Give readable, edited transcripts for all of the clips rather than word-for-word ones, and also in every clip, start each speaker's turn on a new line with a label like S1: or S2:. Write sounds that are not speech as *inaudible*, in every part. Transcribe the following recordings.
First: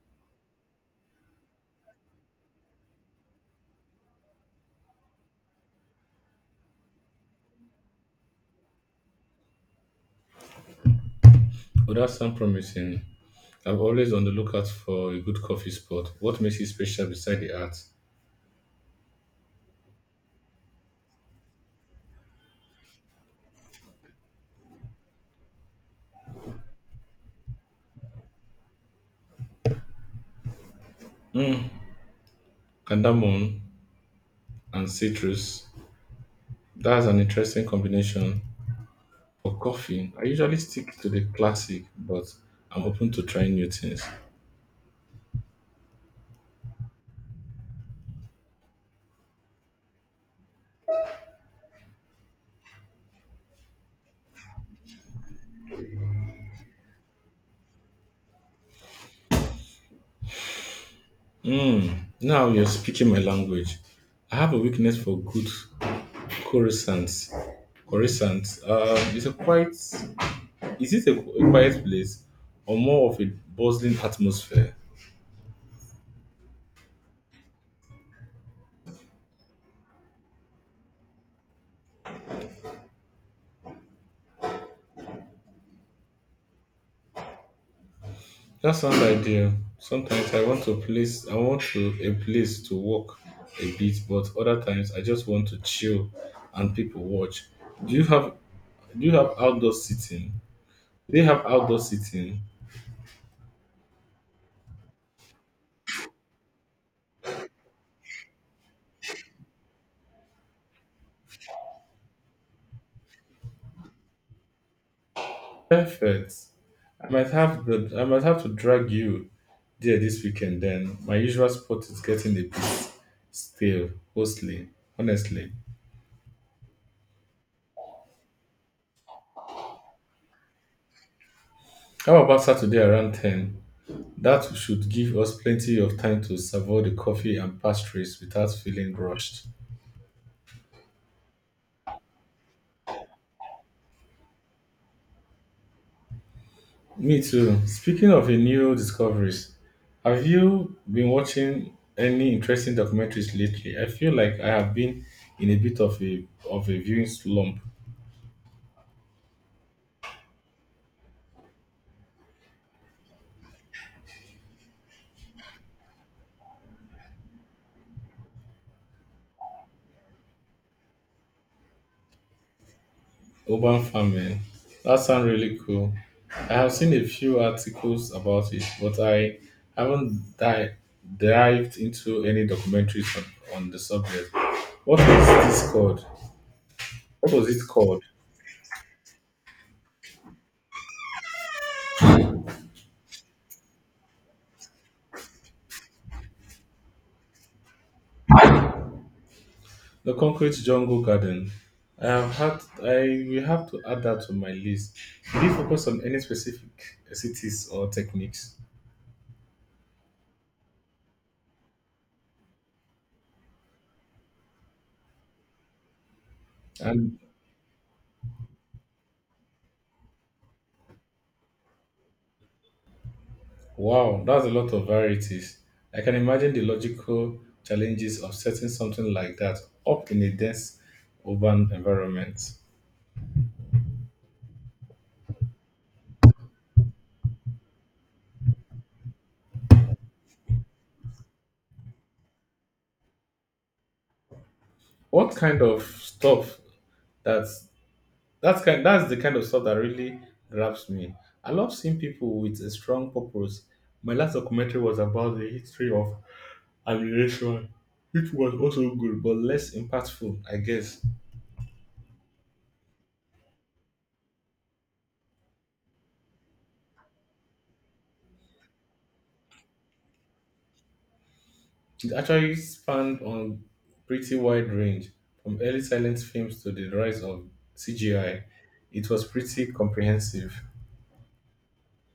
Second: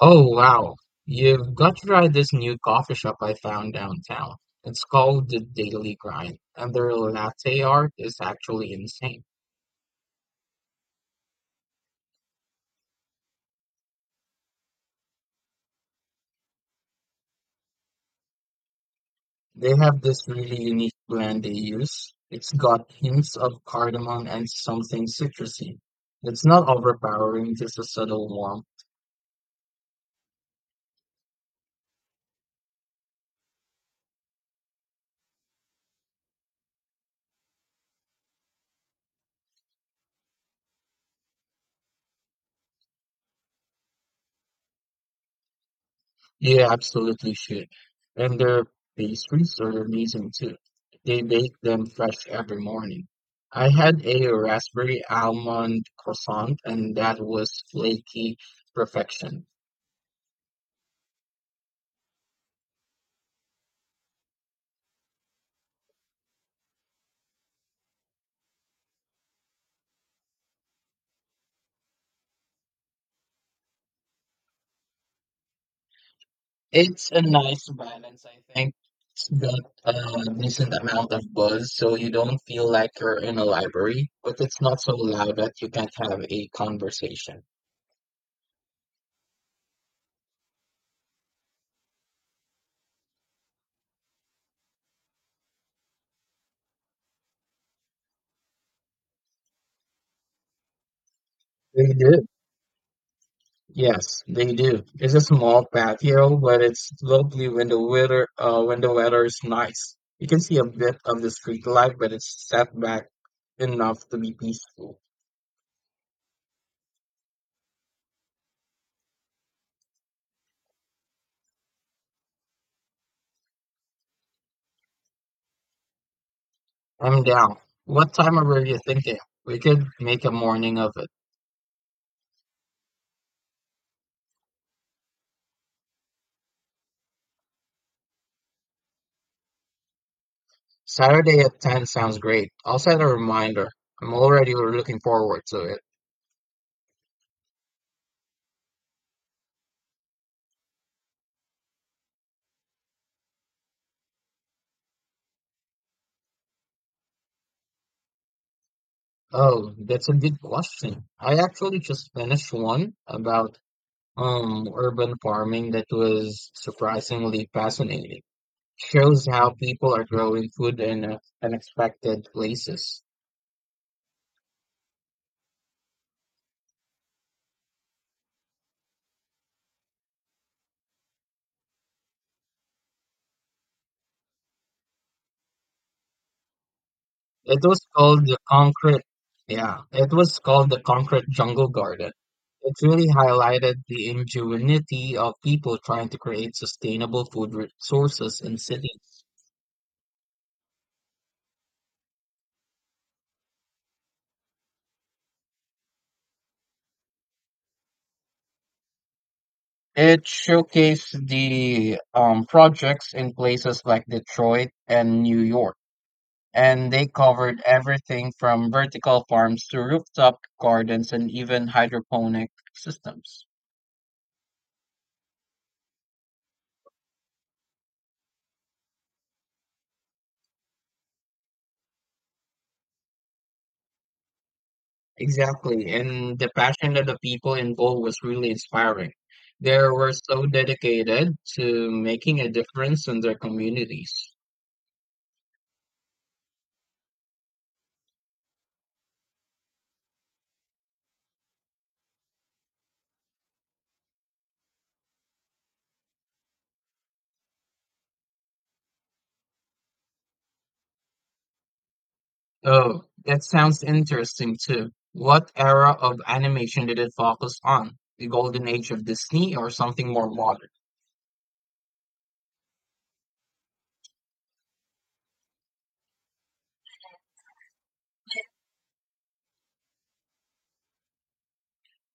S1: Oh wow, you've got to try this new coffee shop I found downtown. It's called the Daily Grind, and their latte art is actually insane.
S2: Well, that sounds promising. I'm always on the lookout for a good coffee spot. What makes it special beside the art?
S1: They have this really unique blend they use. It's got hints of cardamom and something citrusy. It's not overpowering, just a subtle warmth.
S2: Mm. Cardamom and citrus. That's an interesting combination for coffee. I usually stick to the classic, but I'm open to trying new things.
S1: Yeah, absolutely should. And their pastries are amazing too. They bake them fresh every morning. I had a raspberry almond croissant, and that was flaky perfection.
S2: Mm. Now you're speaking my language. I have a weakness for good croissants. Croissants. It's a quiet. Is it a quiet place or more of a bustling atmosphere?
S1: It's a nice balance, I think. It's got a decent amount of buzz, so you don't feel like you're in a library, but it's not so loud that you can't have a conversation.
S2: That sounds ideal. Sometimes I want to a place to walk a bit, but other times I just want to chill and people watch. Do you have do you have outdoor seating? Do you have outdoor
S1: They do.
S2: seating?
S1: Yes, they do. It's a small patio, but it's lovely when the weather is nice. You can see a bit of the street light, but it's set back enough to be peaceful.
S2: Perfect. I might have to drag you there this weekend then. My usual spot is getting a bit stale, mostly honestly.
S1: I'm down. What time are you thinking? We could make a morning of it.
S2: How about Saturday around ten? That should give us plenty of time to savour the coffee and pastries without feeling rushed.
S1: Saturday at 10 sounds great. I'll set a reminder. I'm already looking forward to it.
S2: Me too. Speaking of a new discoveries, have you been watching any interesting documentaries lately? I feel like I have been in a bit of a viewing slump.
S1: Oh, that's a good question. I actually just finished one about urban farming that was surprisingly fascinating. Shows how people are growing food in unexpected places.
S2: Urban farming. That sounds really cool. I have seen a few articles about it, but I haven't di- dived into any documentaries on the subject. What is this called? What was
S1: It
S2: it
S1: was
S2: called?
S1: called the concrete jungle garden. It really highlighted the ingenuity of people trying to create sustainable food resources in cities.
S2: The Concrete Jungle Garden. I have had I will have to add that to my list. Did you focus on any specific cities or techniques?
S1: It showcased the projects in places like Detroit and New York, and they
S2: And
S1: covered everything from vertical farms to rooftop gardens and even hydroponic systems.
S2: wow, that's a lot of varieties. I can imagine the logical challenges of setting something like that up in a dense urban environment.
S1: Exactly, and the passion that the people involved was really inspiring. They were so dedicated to making a difference in their communities.
S2: What kind of stuff that That's kind. That's the kind of stuff that really grabs me. I love seeing people with a strong purpose. My last documentary was about the history of aviation, which was also good but less impactful, I guess.
S1: Oh, that sounds interesting too. What era of animation did it focus on? The golden age of Disney or something more modern?
S2: It actually spanned on pretty wide range, from early silent films to the rise of CGI. It was pretty comprehensive.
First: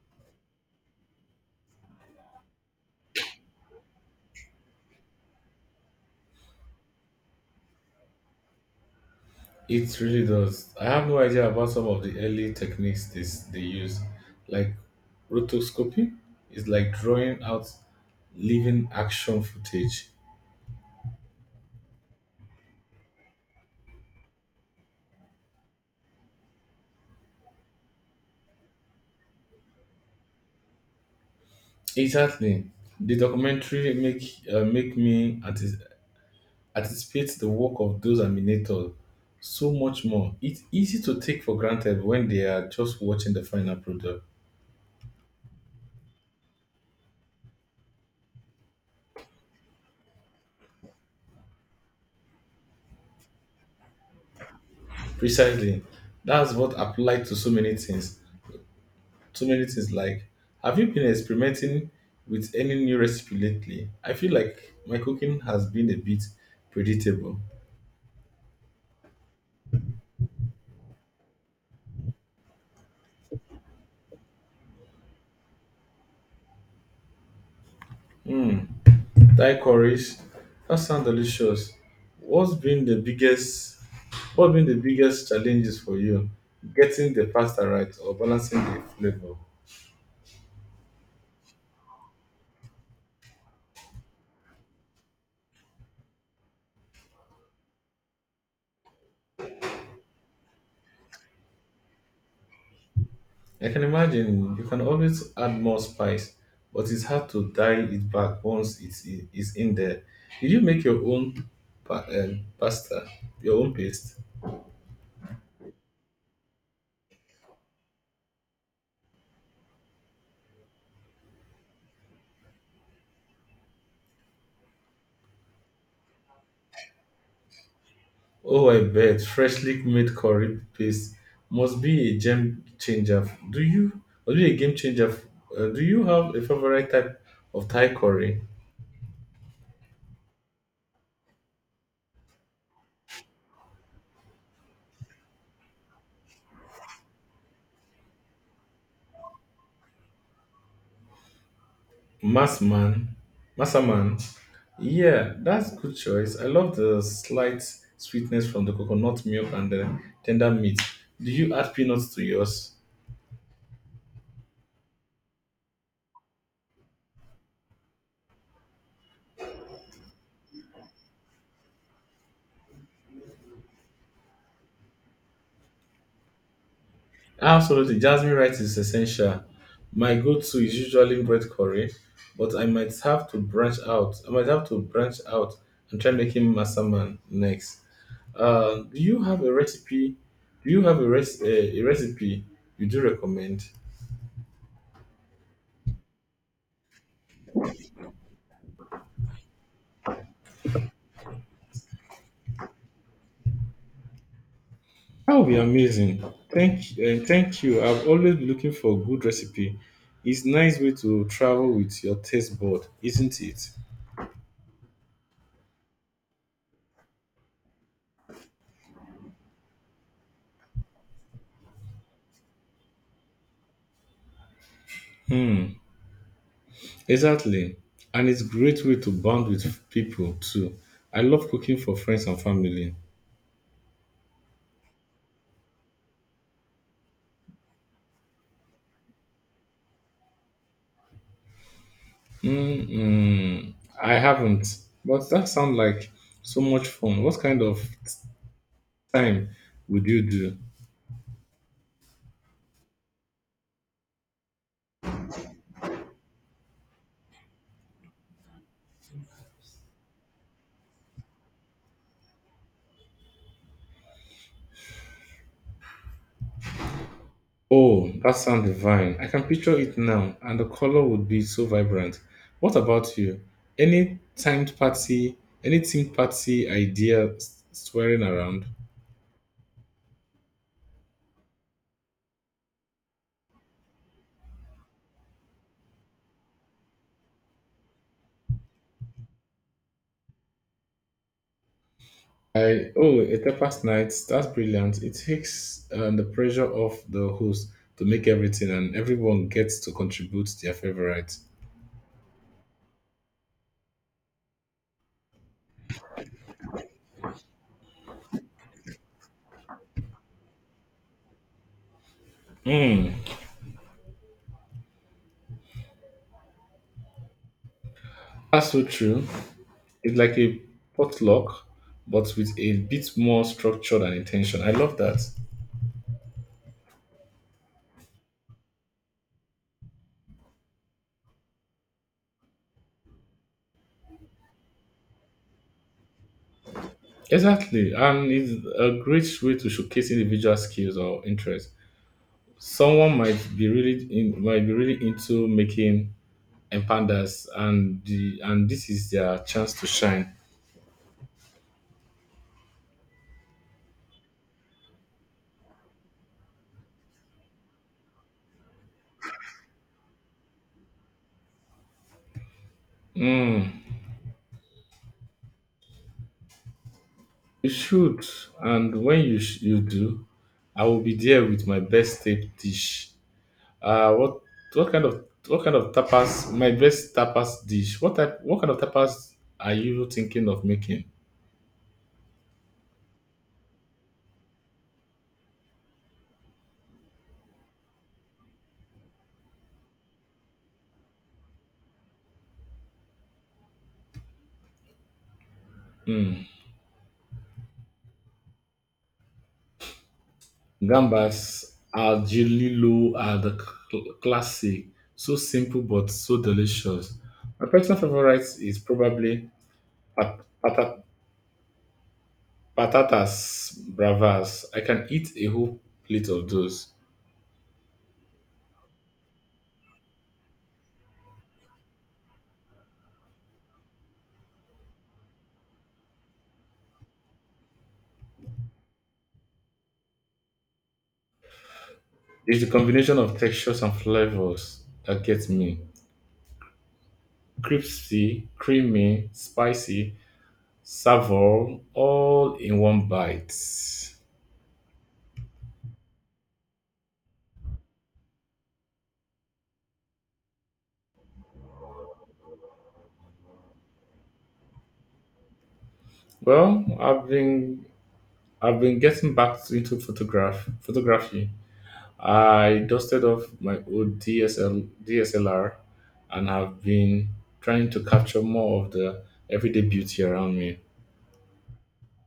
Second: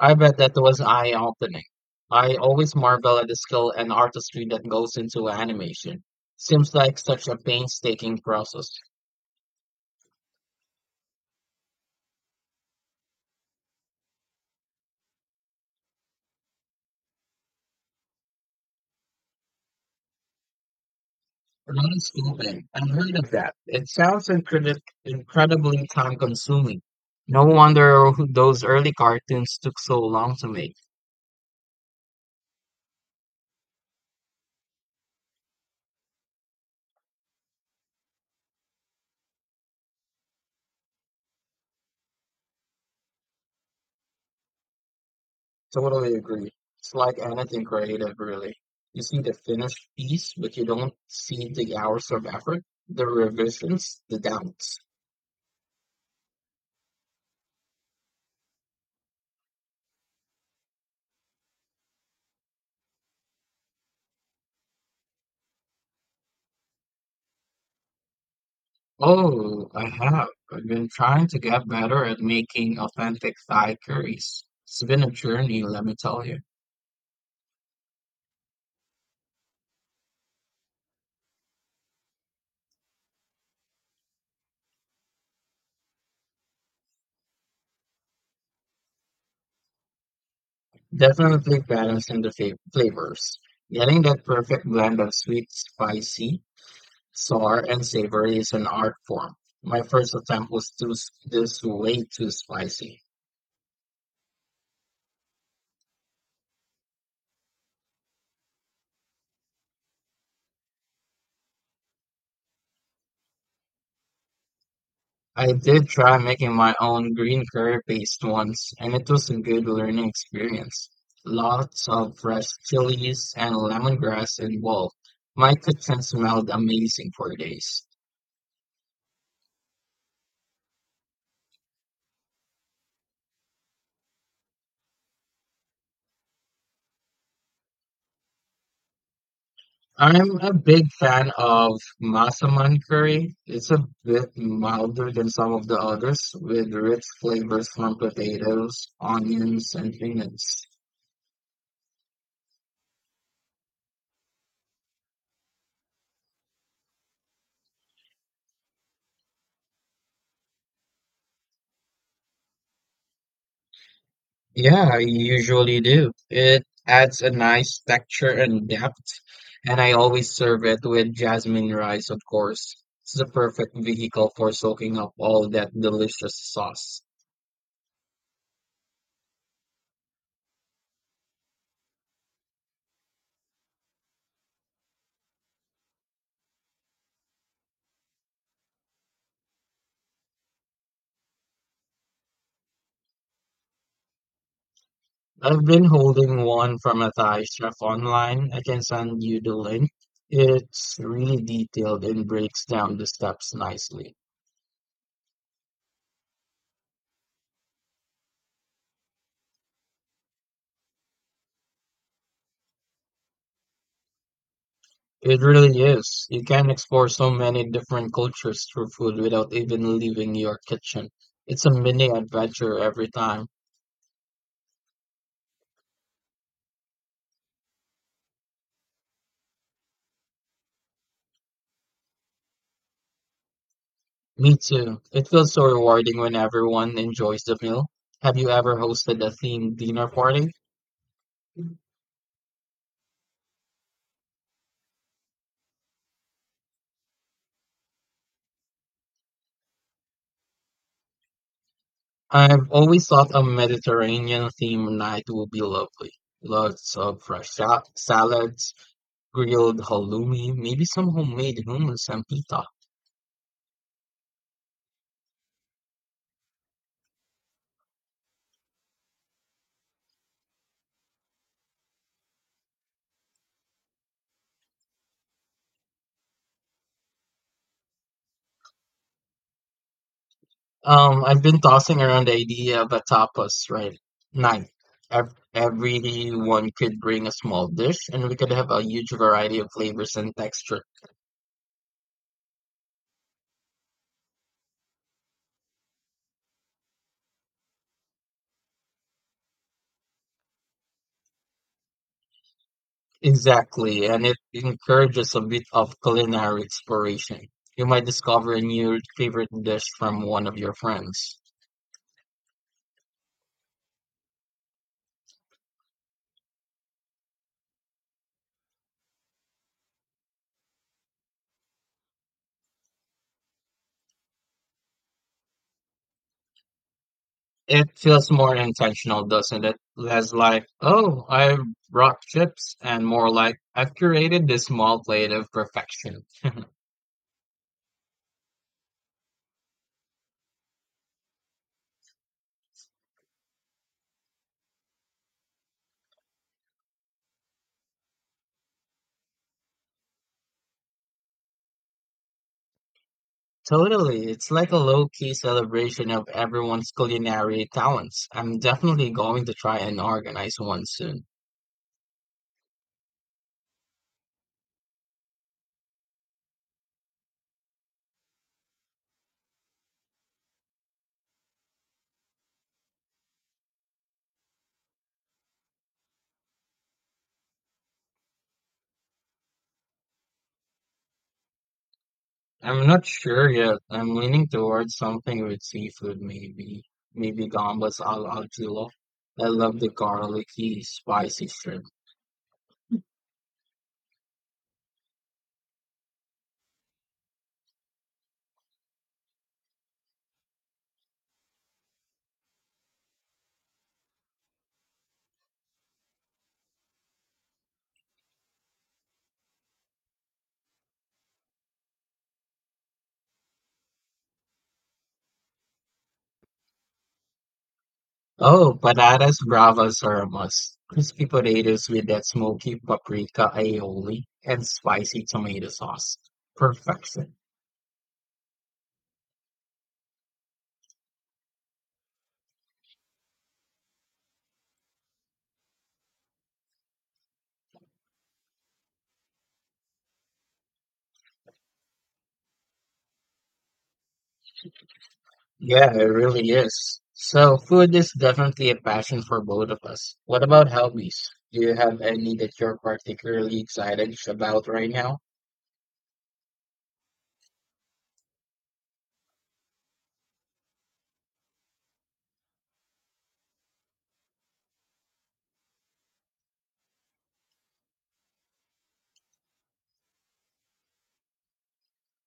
S1: I bet that was eye-opening. I always marvel at the skill and artistry that goes into animation. Seems like such a painstaking process.
S2: It really does. I have no idea about some of the early techniques they use, like rotoscopy is like drawing out living action footage.
S1: Rotoscoping. I've heard of that. It sounds incredibly time consuming. No wonder those early cartoons took so long to make.
S2: Exactly. The documentary make anticipate the work of those animators so much more. It's easy to take for granted when they are just watching the final product.
S1: Totally agree. It's like anything creative, really. You see the finished piece, but you don't see the hours of effort, the revisions, the doubts.
S2: Precisely. That's what applied to so many things. Like, have you been experimenting with any new recipe lately? I feel like my cooking has been a bit predictable.
S1: Oh, I have. I've been trying to get better at making authentic Thai curries. It's been a journey, let me tell you.
S2: Hmm. Thai curries. That sounds delicious. What's been the biggest what's been the biggest challenges for you? Getting the pasta right or balancing the flavor?
S1: Definitely balancing the flavors. Getting that perfect blend of sweet, spicy, sour, and savory is an art form. My first attempt was too s- this way too spicy.
S2: I can imagine you can always add more spice, but it's hard to dial it back once it's in there. Did you make your own pa- uh, pasta, your own paste?
S1: I did try making my own green curry paste once, and it was a good learning experience. Lots of fresh chilies and lemongrass involved. My kitchen smelled amazing for days.
S2: Oh, I bet freshly made curry paste must be a game changer. Do you? Must be a game changer. Do you have a favorite type of Thai curry?
S1: I'm a big fan of masaman curry. It's a bit milder than some of the others, with rich flavors from potatoes, onions, and peanuts.
S2: Massman, Massaman. Yeah, that's good choice. I love the slight sweetness from the coconut milk and the tender meat. Do you add peanuts to yours?
S1: Yeah, I usually do. It adds a nice texture and depth, and I always serve it with jasmine rice, of course. It's the perfect vehicle for soaking up all that delicious sauce.
S2: Absolutely. Jasmine rice is essential. My go-to is usually bread curry, but I might have to branch out and try making masaman next. Uh, do you have a recipe? Do you have a recipe you do recommend?
S1: I've been holding one from a Thai chef online. I can send you the link. It's really detailed and breaks down the steps nicely.
S2: That would be amazing. Thank you. I've always been looking for a good recipe. It's nice way to travel with your taste board, isn't it?
S1: It really is. You can explore so many different cultures through food without even leaving your kitchen. It's a mini adventure every time.
S2: Hmm. Exactly. And it's great way to bond with people too. I love cooking for friends and family.
S1: Me too. It feels so rewarding when everyone enjoys the meal. Have you ever hosted a themed dinner party?
S2: Mm-mm, I haven't, but that sounds like so much fun. What kind of time would you do?
S1: I've always thought a Mediterranean themed night would be lovely. Lots of fresh salads, grilled halloumi, maybe some homemade hummus and pita.
S2: Oh, that sounds divine. I can picture it now, and the color would be so vibrant. What about you? Any timed party, any themed swirling around?
S1: I've been tossing around the idea of a tapas night. Everyone could bring a small dish, and we could have a huge variety of flavors and texture.
S2: A tapas night. That's brilliant. It takes the pressure off the host to make everything, and everyone gets to contribute their favorite.
S1: Exactly, and it encourages a bit of culinary exploration. You might discover a new favorite dish from one of your friends.
S2: Mm, that's so true. It's like a potluck, but with a bit more structure and intention. I love that.
S1: It feels more intentional, doesn't it? Less like, oh, I brought chips, and more like, I've curated this small plate of perfection. *laughs*
S2: Exactly, and it's a great way to showcase individual skills or interests. Someone might be really into making empandas, and the and this is their chance to shine.
S1: Totally. It's like a low key celebration of everyone's culinary talents. I'm definitely going to try and organize one soon.
S2: Mm, you should, and when you do, I will be there with my best tape dish. Uh, what what kind of tapas? My best tapas dish. What type? What kind of tapas are you thinking of making?
S1: I'm not sure yet. I'm leaning towards something with seafood, maybe. Maybe gambas al ajillo. I love the garlicky, spicy shrimp.
S2: Hmm. Gambas al Gililo are the classic, so simple but so delicious. My personal favorite is probably pat- pata- patatas bravas. I can eat a whole plate of those.
S1: Oh, patatas bravas are a must. Crispy potatoes with that smoky paprika aioli and spicy tomato sauce. Perfection.
S2: It's the combination of textures and flavors that gets me. Crispy, creamy, spicy, savour, all in one bite.
S1: Yeah, it really is. So, food is definitely a passion for both of us. What about hobbies? Do you have any that you're particularly excited about right now?
S2: Well, I've been getting into photography. I dusted off my old DSLR and have been trying to capture more of the everyday beauty around me.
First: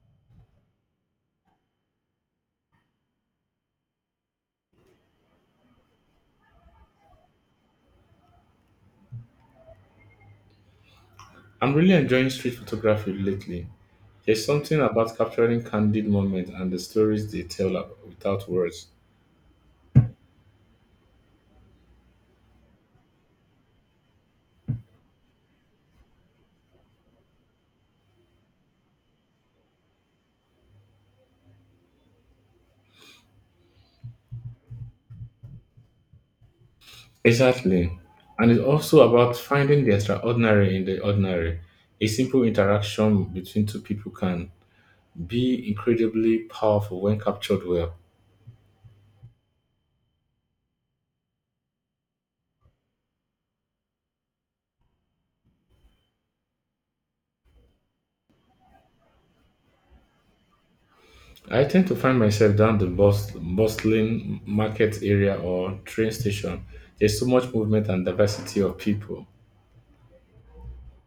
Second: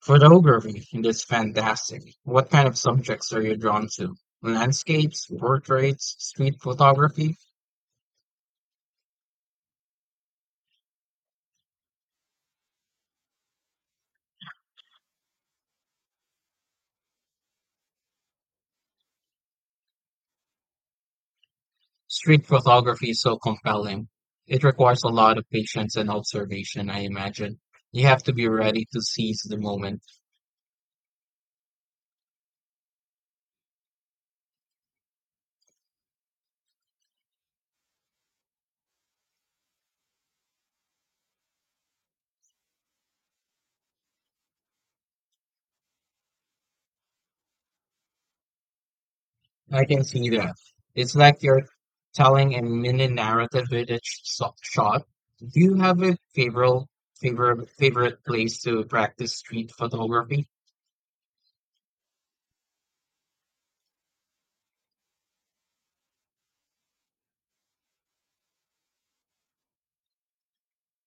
S1: Photography is fantastic. What kind of subjects are you drawn to? Landscapes, portraits, street photography?
S2: I'm really enjoying street photography lately. There's something about capturing candid moments and the stories they without words.
S1: Street photography is so compelling. It requires a lot of patience and observation, I imagine. You have to be ready to seize the moment.
S2: Exactly. And it's also about finding the extraordinary in the ordinary. A simple interaction between two people can be incredibly powerful when captured well.
S1: I can see that. It's like you're telling a mini narrative with each shot. Do you have a favorite place to practice street photography?
S2: I tend to find myself down the bustling market area or train station. There's so much movement and diversity of people.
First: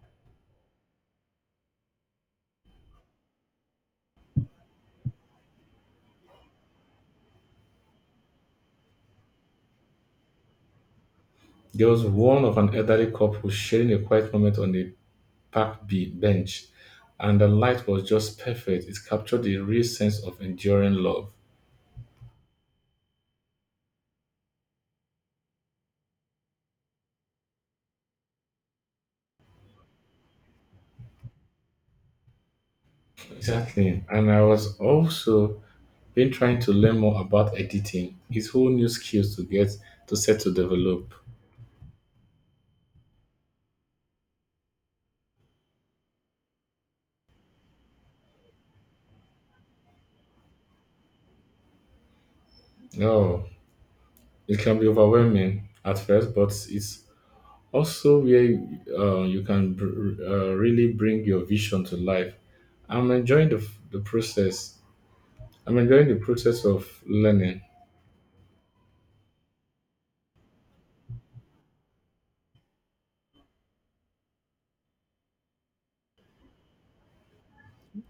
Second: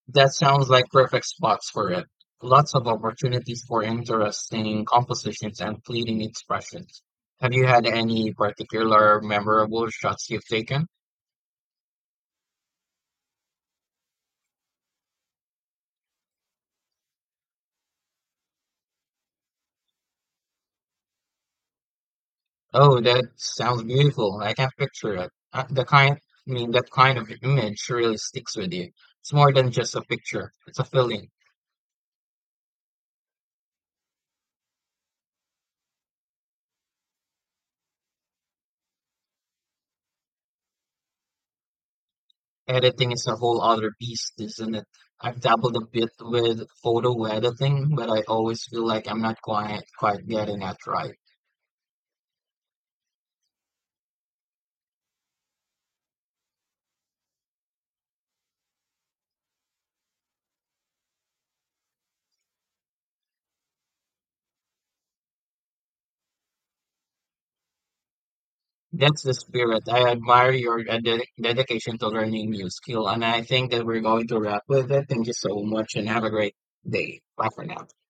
S1: That sounds like perfect spots for it. Lots of opportunities for interesting compositions and fleeting expressions. Have you had any particular memorable shots you've taken?
S2: There was one of an elderly couple sharing a quiet moment on a bench, and the light was just perfect. It captured the real sense of enduring love.
S1: Oh, that sounds beautiful. I can picture it. The kind, I mean, that kind of image really sticks with you. It's more than just a picture, it's a feeling.
S2: Exactly. And I was also been trying to learn more about editing. It's whole new skills to get to set to develop.
S1: Editing is a whole other beast, isn't it? I've dabbled a bit with photo editing, but I always feel like I'm not quite getting it right.
S2: Oh, it can be overwhelming at first, but it's also where you can really bring your vision to life. i'm enjoying the, the process I'm enjoying the process of learning.
S1: That's the spirit. I admire your dedication to learning new skill, and I think that we're going to wrap with it. Thank you so much, and have a great day. Bye for now.